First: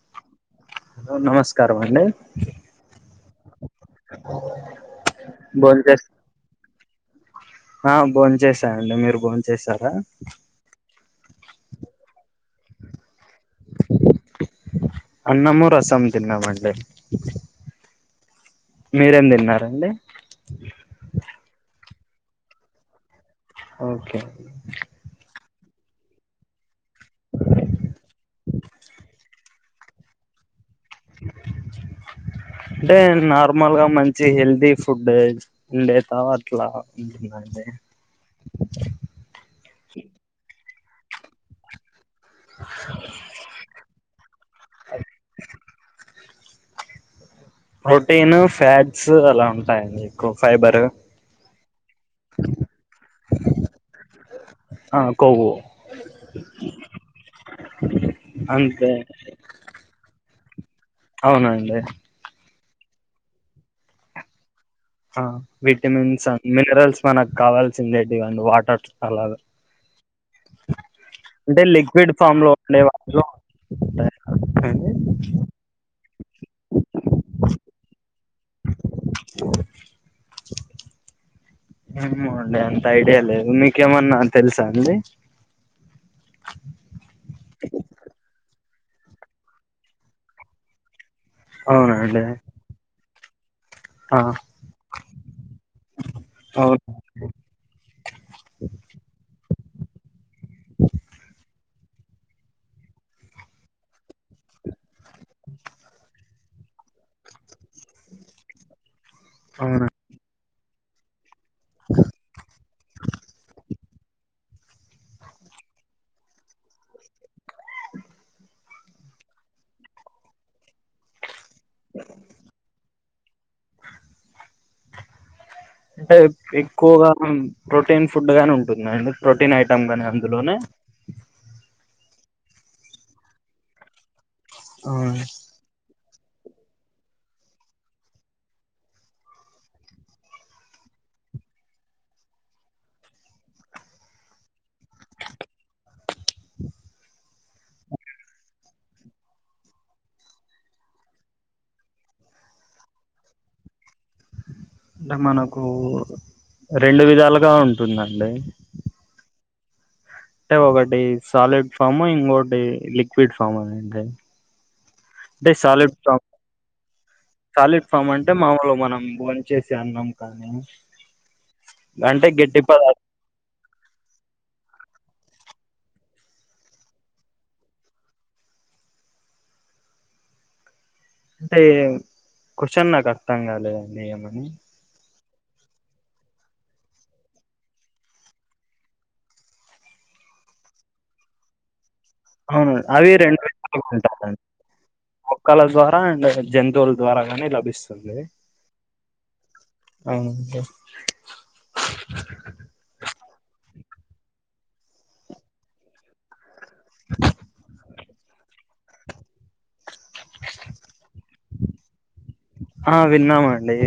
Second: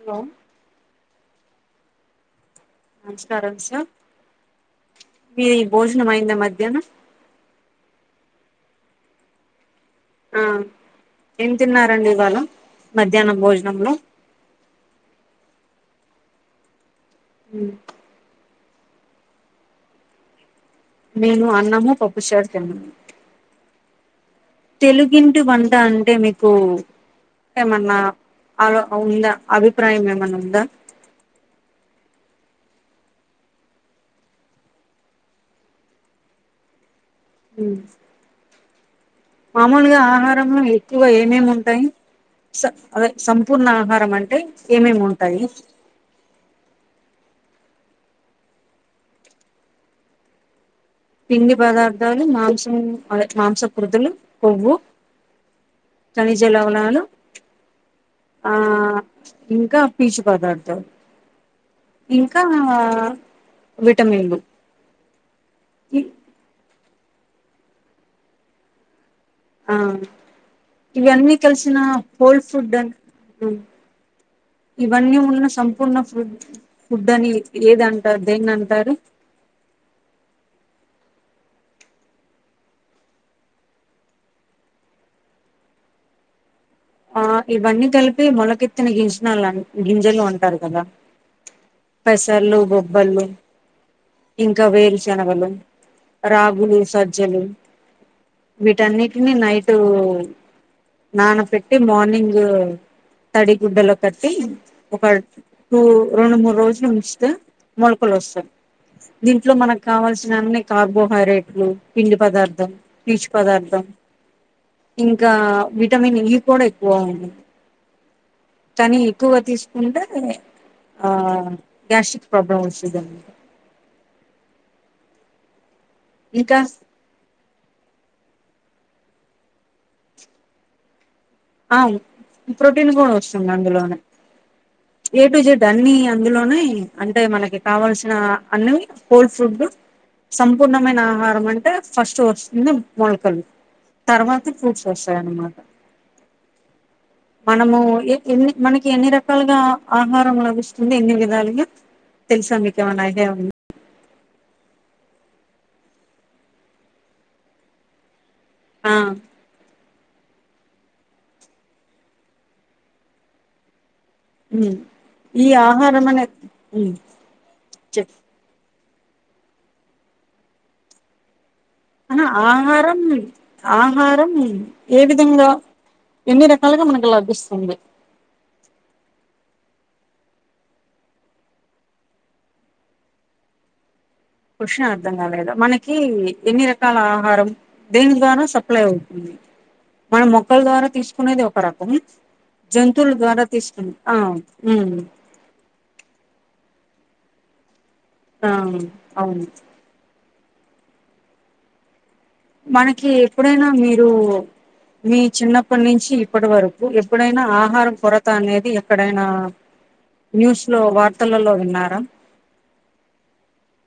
Hello hello నమస్కారమ అండి నమస్కారం సార్ మీది ఈ భోంచేస్ భోజనం అయింద మధ్యాహ్నం ఆ బోన్ చేసాయండి మీరు బోన్ చేసారా ఆ ఏం తిన్నారండి ఇవాళ మధ్యాహ్నం మధ్యానం భోజనం లో తిన్నామండీ. మ్ మీరేం తిన్నారండి? నేను అన్నము పప్పుషారు తిన్నాను. ఓకే అండి. డు వంట అంటే మీకు ఏమన్న ఆలో ఉందా? అభిప్రాయం ఏమన్న ఉందా? అంటే నార్మల్ గా మంచి హెల్తీ ఫుడ్ ఉండేతావ అట్ల మ్. మామూలుగా ఆహారంలో ఎక్కువ ఏమేమి ఉంటాయి? స అదే సంపూర్ణ ఆహారం అంటే ఏమేమి ఉంటాయి? ప్రోటీన్, ఫ్యాట్స్ అలా ఉంటాయండి. ఎక్కువ ఫైబర్ పిండి పదార్థాలు, మాంసం, అదే మాంసపు క్రుద్దులు, కొవ్వు ఆ కొవ్వు ఖనిజ లవణాలు, ఆ అంతే ఇంకా పీచు పదార్థాలు. అవునండి. ఆ విటమిన్ లు ఆ విటమిన్స్ అండ్ మినరల్స్, మనకు కావాల్సిండేటివి అండ్ వాటర్ అలాగా ఆ ఇవన్నీ అంటే కలిసిన లిక్విడ్ ఫామ్ హొల్ లో ఫుడ్ ఉండే అన్, వాటిలో ఆ ఉంటాయి అండి ఇవన్నీ ఉన్న సంపూర్ణ ఫుడ్, ఫుడ్ అని ఏదంటారు? దేన్ని అంటారు? ఏమో అండి. అంత ఐడియా లేదు మీకేమన్నా తెల్సా అండి ఆ ఇవన్నీ కలిపి మొలకెత్తిన గింజనాలు, గింజలు ఉంటారు కదా అవునండి పసర్లు, బొబ్బర్లు. ఆ ఇంకా వేరు శనగలు, రాగులు, అవును సజ్జలు. వీటన్నిటిని నైట్, నానపెట్ టి మార్నింగ్ తడి గుడ్డలో కట్టి, ఒక టూ, రొండు మూడు రోజులు ఉంచితే మొలకలోస్తాయి. దీంట్లో మనకు అవును కావాల్సిన అన్ని కార్బోహైడ్రేట్ లు పిండి పదార్థం, పీచు పదార్థం ఇంకా విటమిన్ ఇ కూడా ఎక్కువ ఉంది. కానీ ఎక్కువ తీసుకుంటే ఆ గ్యాస్టిక్ ప్రాబ్లం వస్తదండి. అంటే ఇంకా ఎక్కువగా ప్రొటీన్ ఫుడ్ గాని ఉన్ టుందా అండి? ప్రోటీన్ ఐటమ్ గాని అందులోనే? ఆ ప్రోటీన్ కూడ వస్తుంది అందులోనే. ఏ టు అంటే జేడ్ అన్ని ఇందులోనే అంటే మనకి కావల్సిన అన్నివి హొల్ ఫుడ్ గా సంపూర్ణమైన ఆహారం అంటే ఫస్ట్ వస్తుంది. మొలకలు. తర్వాత ఫ్రూట్స్ వస్తాయన్నమాట. మనము ఎ ఎన్ని మనకి ఎన్ని రకాలుగా ఆహారం లభిస్తుంది? ఎన్ని విధాలుగా? తెలుసా మీకు ఏమన ఐడియా ఉందా? అంటే మనకు రెండు విధాలుగా ఉంటుందండి. ఆ అంటే ఒకటి సాలిడ్ ఫాము, ఇంకొటి లిక్విడ్ ఫాము అనేది. ఉమ్ ఈ అంటే సాలిడ్ ఆహారం ఫామ్, అనే ఉమ్ సాలిడ్ ఫామ్ చెప్ అంటే మామూలు మనం భోంచేసే అన్నం కానీ, అహ అంటే గట్టి ఆహారం, పదార్థం ఆహారం ఏ విధంగా? ఎన్ని రకాలుగా మనకు లభిస్తుంది? అంటే కర్చ నాకుతం కద నిమ హుషర్ లేదా మనకి ఎన్ని రకాల ఆహారం దేని ద్వారా సప్లై అవుతుంది మనం మొక్కల ద్వారా తీసుకునేది ఒక రకం అవును అవి జంతువుల రెండు ద్వారా తీసుకుని ఆ ఉంటారండి ఉమ్ మక్కల ద్వారా అండ్ జంతు దోల్ ద్వారాగాని భిస్తుంది ఆ అవును అంట మనకి ఎప్పుడైనా మీరు మీ చిన్నప్పటి నుంచి ఇప్పటి వరకు ఎప్పుడైనా ఆహారం కొర అనేది ఎక్కడైనా న్యూస్ లో వార్తలలో విన్నారా ఆ విన్నామా అండి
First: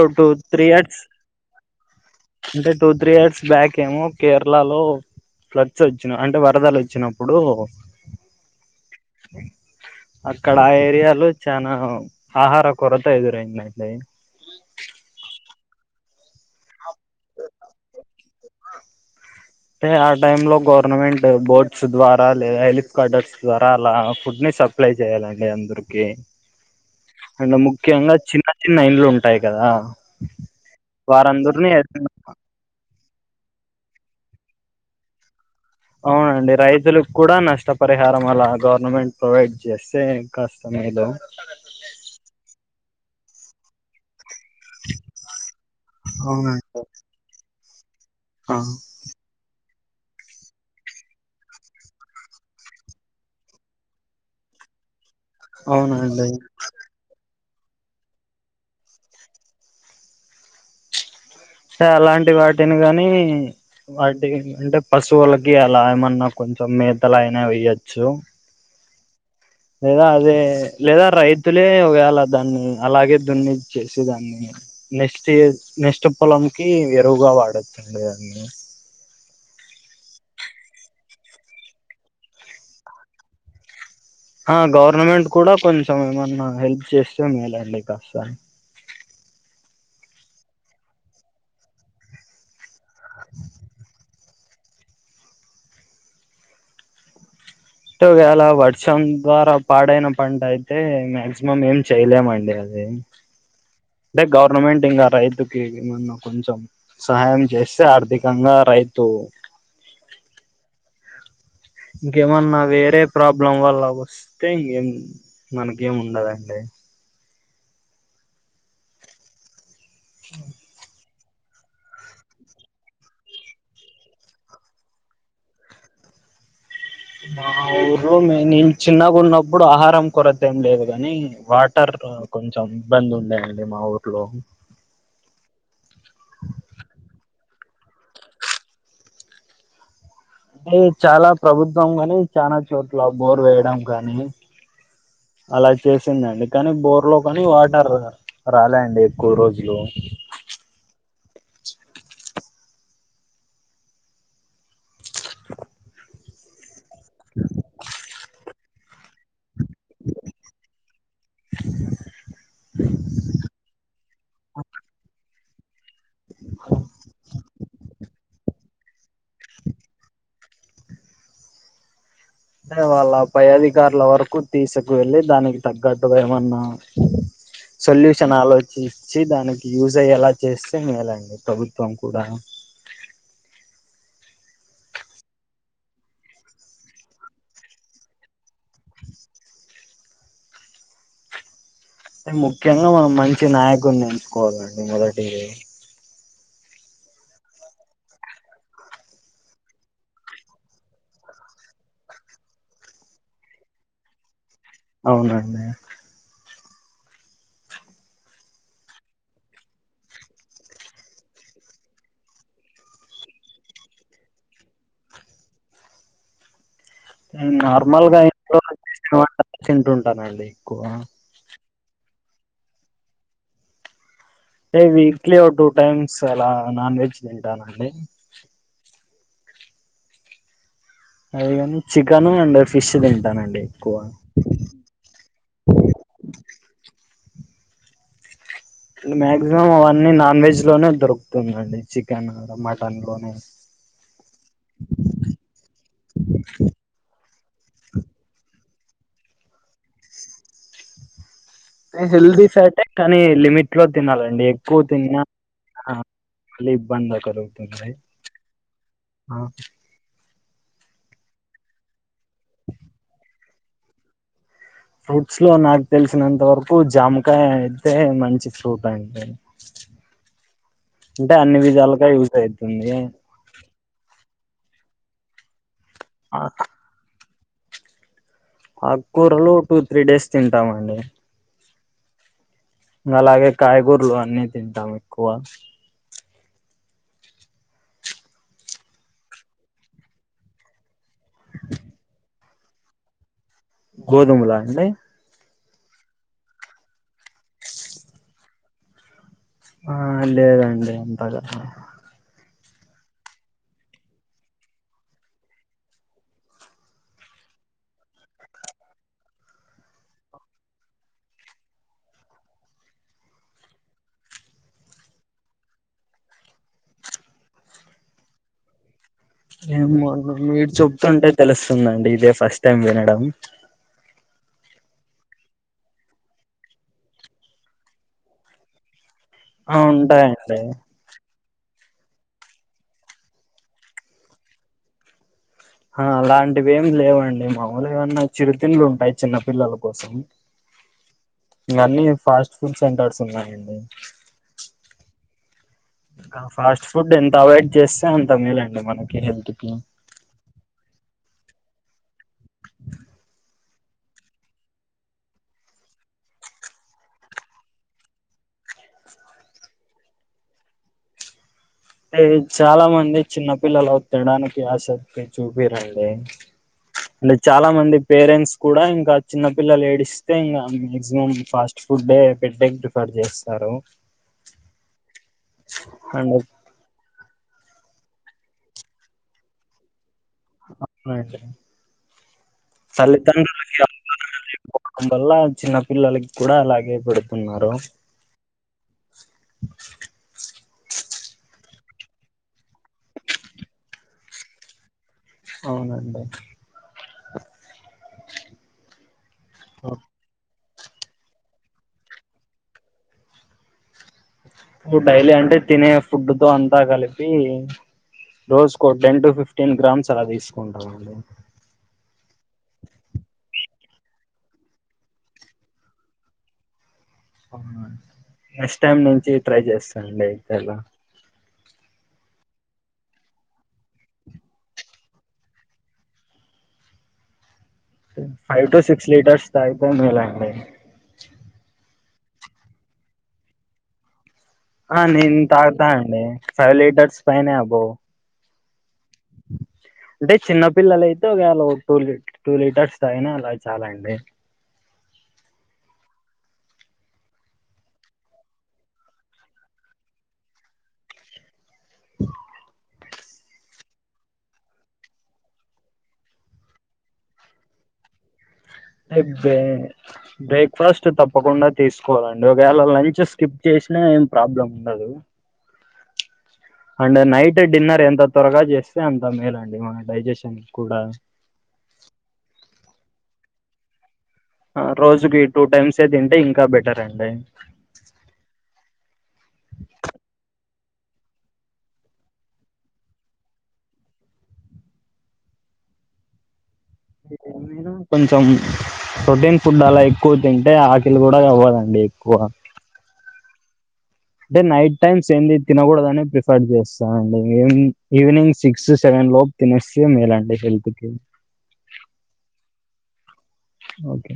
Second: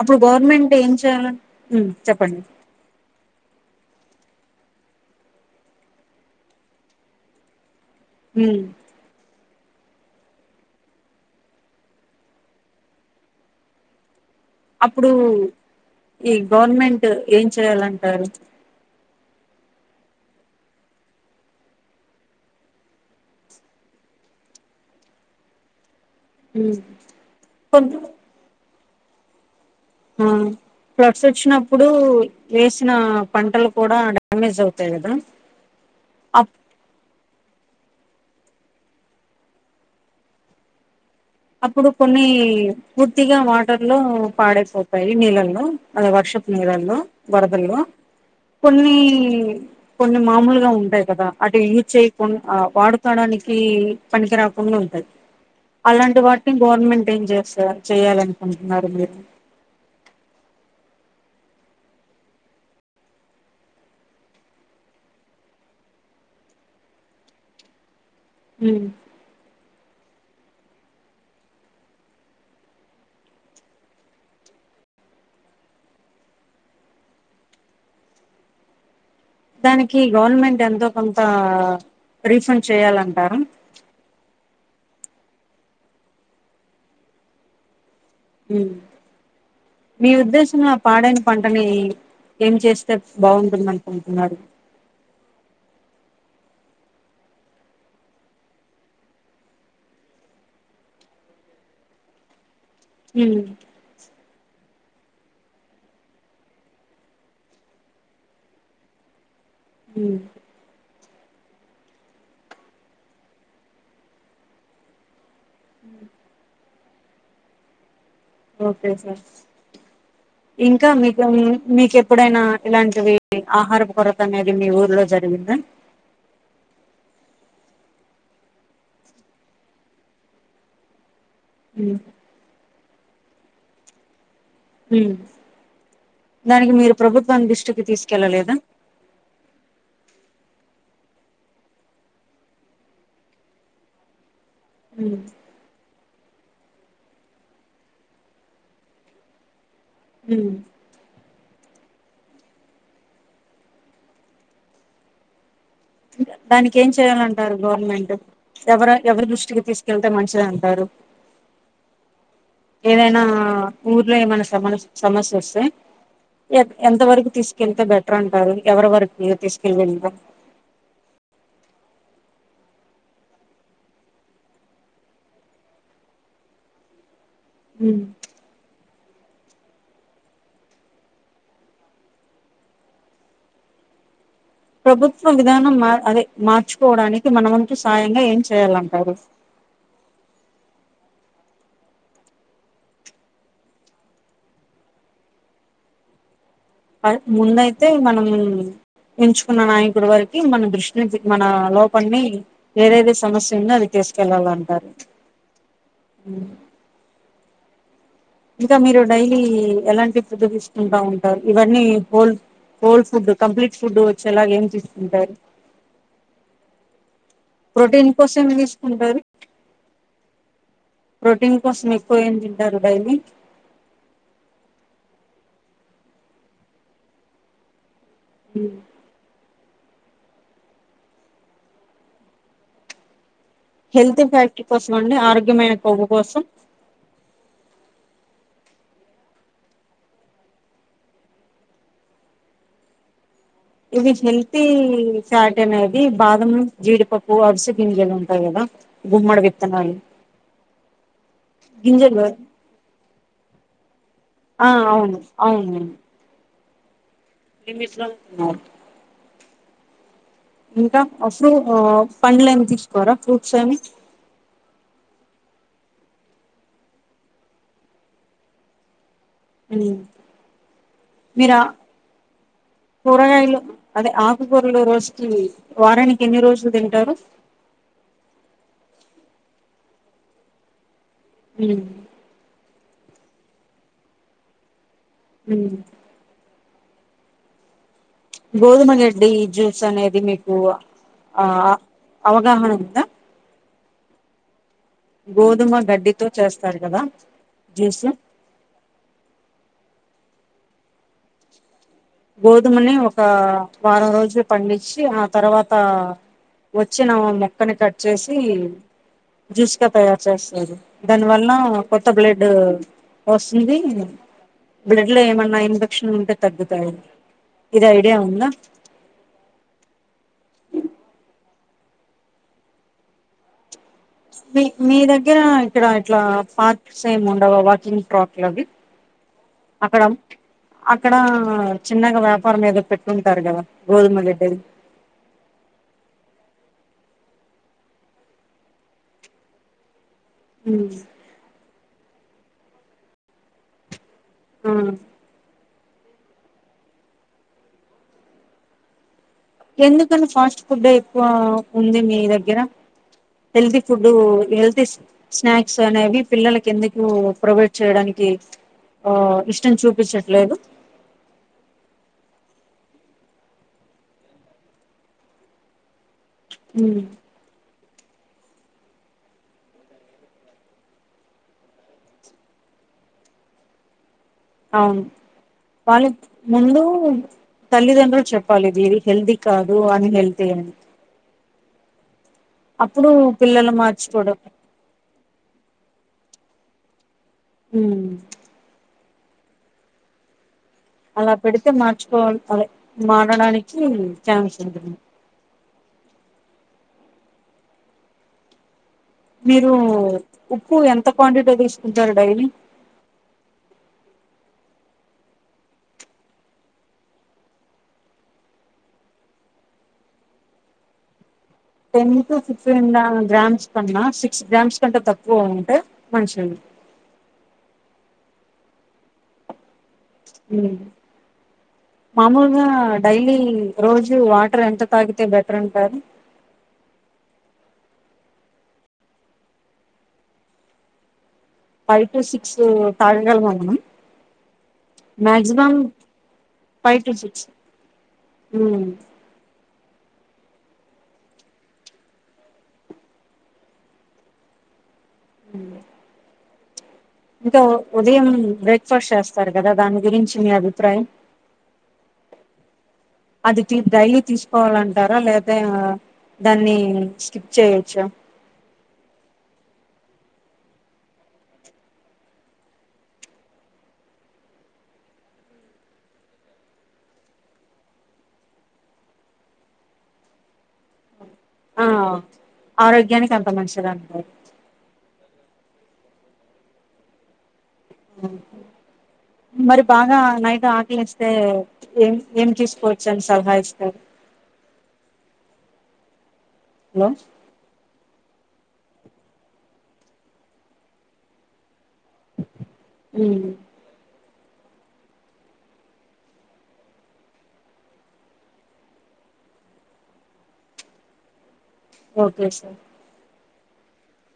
అప్పుడు గవర్నమెంట్ ఏం ఇయర్స్ చేయాలి అంటే టూ త్రీ ఎయర్స్ బ్యాక్ ఏమో కేరళలో ఫ్లడ్స్ వచ్చిన అంటే వరదలు వచ్చినప్పుడు హ అక్కడ ఆ ఏరియాలో చనా ఆహార కొరత ఎదురైందయి అప్పుడు ఈ గవర్నమెంట్ ఏం చేయాలంటారు అంటే ఆ టైమ్ లో గవర్నమెంట్ బోర్డ్స్ ద్వారా లే హెలిఫ కడర్స్ ద్వారా అలా ఫుడ్న సప్లై చేయాలండి అందరుూ ఓకే ఉమ్ అండ్ కొంత ముఖ్యంగా చిన్న చిన్న ఇండ్లు ఉంటాయి కదా ఆ ఫ్లట్స్ వచ్చినప్పుడు వారందరిని వే వచ్చిన పంటలు కూడా డ్యామేజ్ అవుతాయి కదా అప్ అవునండి రైతులు కూడా నష్టపరిహారం అలా గవర్నమెంట్ ప్రొవైడ్ చేస్తే కాస్తమేలు అప్పుడు కొన్ని పూర్తిగా వాటర్ లో పాడైపోతాయి నీళ్ళల్లో అద వర్షపు అవునండి నీళ్ల్లో వరదల్లో ఆ కొన్ని కొన్ని మామూలుగా ఉంటాయి కదా అటు యూజ్ చేయకుండా వాడుకోడానికి పనికి రాకుండా ఉంటాయి అవును అడు వాటిని గవర్నమెంట్ ఏం చేస్తారు చేయ్యాలనుకుంటున్నారు మీరు సే అలాంటి వాటిని కాగాని వాటి అంటే పశువులకి అలా ఏమన్నా కొంచెం కొంచెం మేత్తల అయినా వెయ్యొచ్చు అ లేదా అదే లేదా రైతులే వేాల దాన్ని అలాగే దున్ని చేసి దాన్ని నెస్ట్ నెస్ట్ పొలంకి ఎరువుగా వాడొచ్చండి దాన్ని దానికి గవర్నమెంట్ ఎంతో కొంత రీఫండ్ చేయాలంటారా గవర్నమెంట్ కూడా కొంచెం ఏమన్నా హెల్ప్ చేస్తే మేలండి కా మీ ఉద్దేశంలో పాడైన పంటని ఏం చేస్త బాగుంటుందనుకుంటున్నారు అోవేళ వర్షం ద్వారా పాడైన పంట అయితే మాక్సిమం ఏం చేయలేమండి అది అదే హ్మ్ అంటే గవర్నమెంట్ ఇంకా రైతుకి ఏమన్న కొంచెం సహాయం చేస్తే ఆర్థికంగా రైతు అ హ ఇంకేమన్నా వేరే ప్రాబ్లం వల్ల వస్తే ఇంకేం మనకేం ఉండదండి ఓకే సార్ ఇంకా మీ మీక ఎప్పుడైనా ఇలాంటివి ఆహార కొరత అనేది మీ ఊర్లో జరిగిందా మా ఊరులో నేను చిన్నగున్నప్పుడు ఆహారం కొరద్దేం లేదు గాని వాటర్ హ్మ్ కొంచెం ఇబ్బందుండే అండి మా ఊర్లో హ్మ్మ్ దానికి మీరు ప్రభుత్వం దృష్టికి తీసుకెళ్ళలేదా? అంటే చాలా ప్రభుత్వం గాని, చానా చోట్ల బోర్ వేయడం గానీ హ్మ్ అలా చేస్ వచ్చిందండి కానీ బోర్ లో కానీ వాటర్ రాలే అండి ఎక్కువ రోజులు హ్మ్మ్ దానికేం చేయాలంటారు గవర్నమెంట్? ఎవర ఎవరి దృష్టికి తీసుకెళ్తే మంచిదంటారు ఏదైనా ఊర్లో ఏమైనా సమస్ సమస్యస్ ఎంత వరకు తీసుకెళ్తే బెటరంటారు ఎవర వరకి తీసకెళ్ళిండ్రూ తే వాళ్ళ పై అధికారల వరకు తీసకు వెళ్ళి దానికి తగ్గట్టు ఏమన్నా! హ్మ్ సొల్యూషన్ ఆలోచి చ్చి దానికి యూస్ అయ్యేలా చేస్తే మేలండి ప్రభుత్వం కూడా. ప్రభుత్వ విధానం అదే మార్చుకోవడానికి మనమంతు సాయంగా ఏం చేయ్యాలంటారు? అ ముఖ్యంగా మనం మంచి నాయకుని ఎంచుకోవాలండి. మొదటి అర్ ముందయితే మనం ఎంచుకున్న నాయకుడు వారికి మన దృష్టి మన లోపన్ని ఏదేదతే సమస్యుందో అది తీసుకెళ్లాల అవునండి ఇంకా మీరు డైలీ ఎలాంటి ప్రదషిస్తుంటా ఉంటారు ఇవన్నీ whole cold food complete food వచ్చేలాగ ఏం తీసుకుంటారు? నార్మల్ ప్రోటీన్ గా కోసం ఇంట్లో చేసిన తీసుకుంటారు. వంటలు తింటుంటానండి ఎక్కువ ప్రోటీన్ కోసం ఎక్కువ ఏం తింటారు డైలీ? ఏ వీక్లీ టూ టైమ్స్ అలా నాన్ వెజ్ తింటానండి హ్మ్మ్ ను చికెను అండ్ ఫిష్ తింటానండి ఎక్కువ హెల్త్ ఫ్యాక్టరీ కోసం అండి ఆరోగ్యమైన కొవ్వు కోసం మాక్సిమం అవన్నీ నాన్ వెజ్ లోనే దొరుకుతుందండి చికెన్ మటన్ లోనే ఇది హెల్తీ ఫ్యాట్ అనేది బాదం, జీడిపప్పు, అవిస గింజలుంటాయి గదా. గుమ్మడి విత్తనాలు గింజలు హెల్దీ ఫార్టే కానీ లిమిట్ లో తినాలండి ఆ ఎక్కువ అవును తిన్నా అవును అళ్ ఇబ్బంది [unintelligible] ఆ ఇంకా అ ఫ్రూ పండ్లేమి తీసుకోరా ఫ్రూట్స్ ఏమి? ఫ్రూట్స్ లో నాకు తెలిసినంత వరకు జామకాయ అయితే మంచి ఫ్రూట్ అంట అంటే మీరు అన్ని విధాలుగా యూజ్ అవుతుంది [unintelligible] ర లో రోజుకి వారానికెన్ని రోజులు తింటారు? ఆ కూూరలు టూ త్రీ డేస్ తింటామండి హ అలాగే కాయగూరలు అన్నీ తింటాము హ్మ్మ్ గోధుమ రెడ్డి జ్యూస్ అనేది మీకు ఆ ఆ అవగాహన ఉందా గోదుములా న గోధుమ గడ్డితో చేస్తారు కదా జ్యూసు. ఆ లేదండి అంతగా గోధుమని ఒక వారం రోజులు పండించి ఆ తర్వాత వచ్చినా మొక్కని కట్ చేసి, జ్యూస్గా తయారు చేస్తారు దాని వలనా కొత్త బ్లడ్ వస్తుంది, బ్లడ్ లో ఏమన్నా ఇన్ఫెక్షన్ ఉంటే తగ్గుతాయి. ఇది ఐడియా ఉందా. ఏమో అండి మీరు చెప్తుంటే తెలుస్తుందండి ఇదే ఫస్ట్ టైం వినడం. మీ మీ దగ్గర ఇక్కడ ఇట్లా పార్క్స్ ఏం ఉండవా వాకింగ్ ట్రాక్లవి. ఆ అక్కడం ఉంటాయండి అక్కడా చిన్నగా వ్యాపారం ఏదో పెట్టుంటారు కదా గోధుమ గడ్డిది. ఆ అలాంటివి ఏమి లేవండి. మాములుగా ఏమన్నా చిరుతిండ్లు ఉంటాయి చిన్నపిల్లల కోసం. ఇగ అన్నీ ఫాస్ట్ ఫుడ్ సెంటర్స్ ఉన్నాయండి. ఆ ఇంకా ఫాస్ట్ ఫుడ్ ఎంత అవాయిడ్ చేస్తే అంత మేలండి మనకి హెల్త్ కి ఎందుకని ఫాస్ట్ ఫుడ్డే ఎక్కువ ఉంది మీ దగ్గర. హెల్తీ ఫుడ్ హెల్తీ స్నాక్స్ అనేవి పిల్లలకి ఎందుకు ప్రొవైడ్ చేయడానికి కి ఇష్టం చూపించట్లేదు. అంటే చాలా మంది చిన్న పిల్లలు తినడానికి ఆసక్తి చూపియరండి. ఉమ్, అంటే చాలా మంది పేరెంట్స్ కూడా ఇంకా చిన్నపిల్లలు ఏడిస్తే ఇంగా మాక్సిమం ఫాస్ట్ ఫుడ్డే పెట్టేకి ప్రిఫర్ చేస్తారు. అవును వాళ్ళని అండ్ ముందు తల్లిదండ్రులు చెప్పాలి ఇది హెల్దీ కాదు అన్ హెల్ అ [unintelligible] అప్పుడు పిల్లలు తల్లితండ్రులకి మార్చుకోవడం [inaudible] కొందరి వల్లా చిన్న పిల్లకి కూడా అలాగే ఇప్పుడు. హ్ అలా పెడితే మార్చుకోవా మారడానికి ఛాన్స్ ఉంటుంది. అవునండి. మీరు ఉప్పు ఎంత క్వాంటిటీలో తీసుకుంటారు డైలీ. ప్పు డైలీ అంటే తినే ఫుడ్ తో అంతా కలిపి రోజుకో టెన్ టు ఫిఫ్టీన్ గ్రామ్స్ అలా తీసుకుంటామండి. టెన్ టు ఫిఫ్టీన్ గ్రామ్స్ కన్నా సిక్స్ గ్రామ్స్ కంటే తక్కువ ఉంటే మంచిది. అవునా అండి నెక్స్ట్ టైమ్ నుంచి ట్రై చేస్తాండి అయితే అలా. మామూలుగా డైలీ రోజు వాటర్ ఎంత తాగితే బెటర్ అంటారు. ఫైవ్ టు సిక్స్ లీటర్స్ తాగితే మేలండి. ఫైవ్ టు సిక్స్ తాగగలమా మనం. ఆ నేను మాక్సిమం తాగుతా అండి ఫైవ్ లీటర్స్ పైనే అబోవ్. హ్ అంటే చిన్న పిల్లలయితే ఒకేళ టూ లీట టూ లీటర్స్ తాగినా అలకు చాలా అండి. [inaudible] ఇంకా ఉదయం బ్రేక్ఫాస్ట్ చేస్తారు కదా దాని గురించి మీ అభిప్రాయం. అది డైలీ తీసుకోవాలంటారా లేదా దాన్ని స్కిప్ చేయొచ్చు బ బ్రేక్ఫాస్ట్ తప్పకుండా తీసుకోవాలండి ఒకవేళ లంచ్ స్కిప్ చేసిన ఏం ప్రాబ్లం ఉండదు అండ్ నైట్ డిన్నర్ ఎంత త్వరగా చేస్తే అంత మేలండి మన డైజెషన్ కూడా ఆ ఆరోగ్యానికి అంత మంచిది అంటారు రోజుకి టూ టైమ్స్ ఏ తింటే ఇంకా బెటర్ అండి ఆ మరి బాగా నైట్ ఆకలిస్తే ఏం ఏం తీసుకోవచ్చు అని సలహా ఇస్తార హలో ఏమైనా కొంచెం ప్రొటీన్ ఫుడ్ అలా ఎక్కువ తింటే ఆకలి కూడా అవ్వదండి ఎక్కువ అ అంటే నైట్ టైమ్స్ ఏంది తినకూడదని ప్రిఫర్ చేస్తాండి ఈ ఈవినింగ్ సిక్స్ సెవెన్ లోపు తినేస్తే మేల అండి హెల్త్ కి ఓకే సార్ ఓకే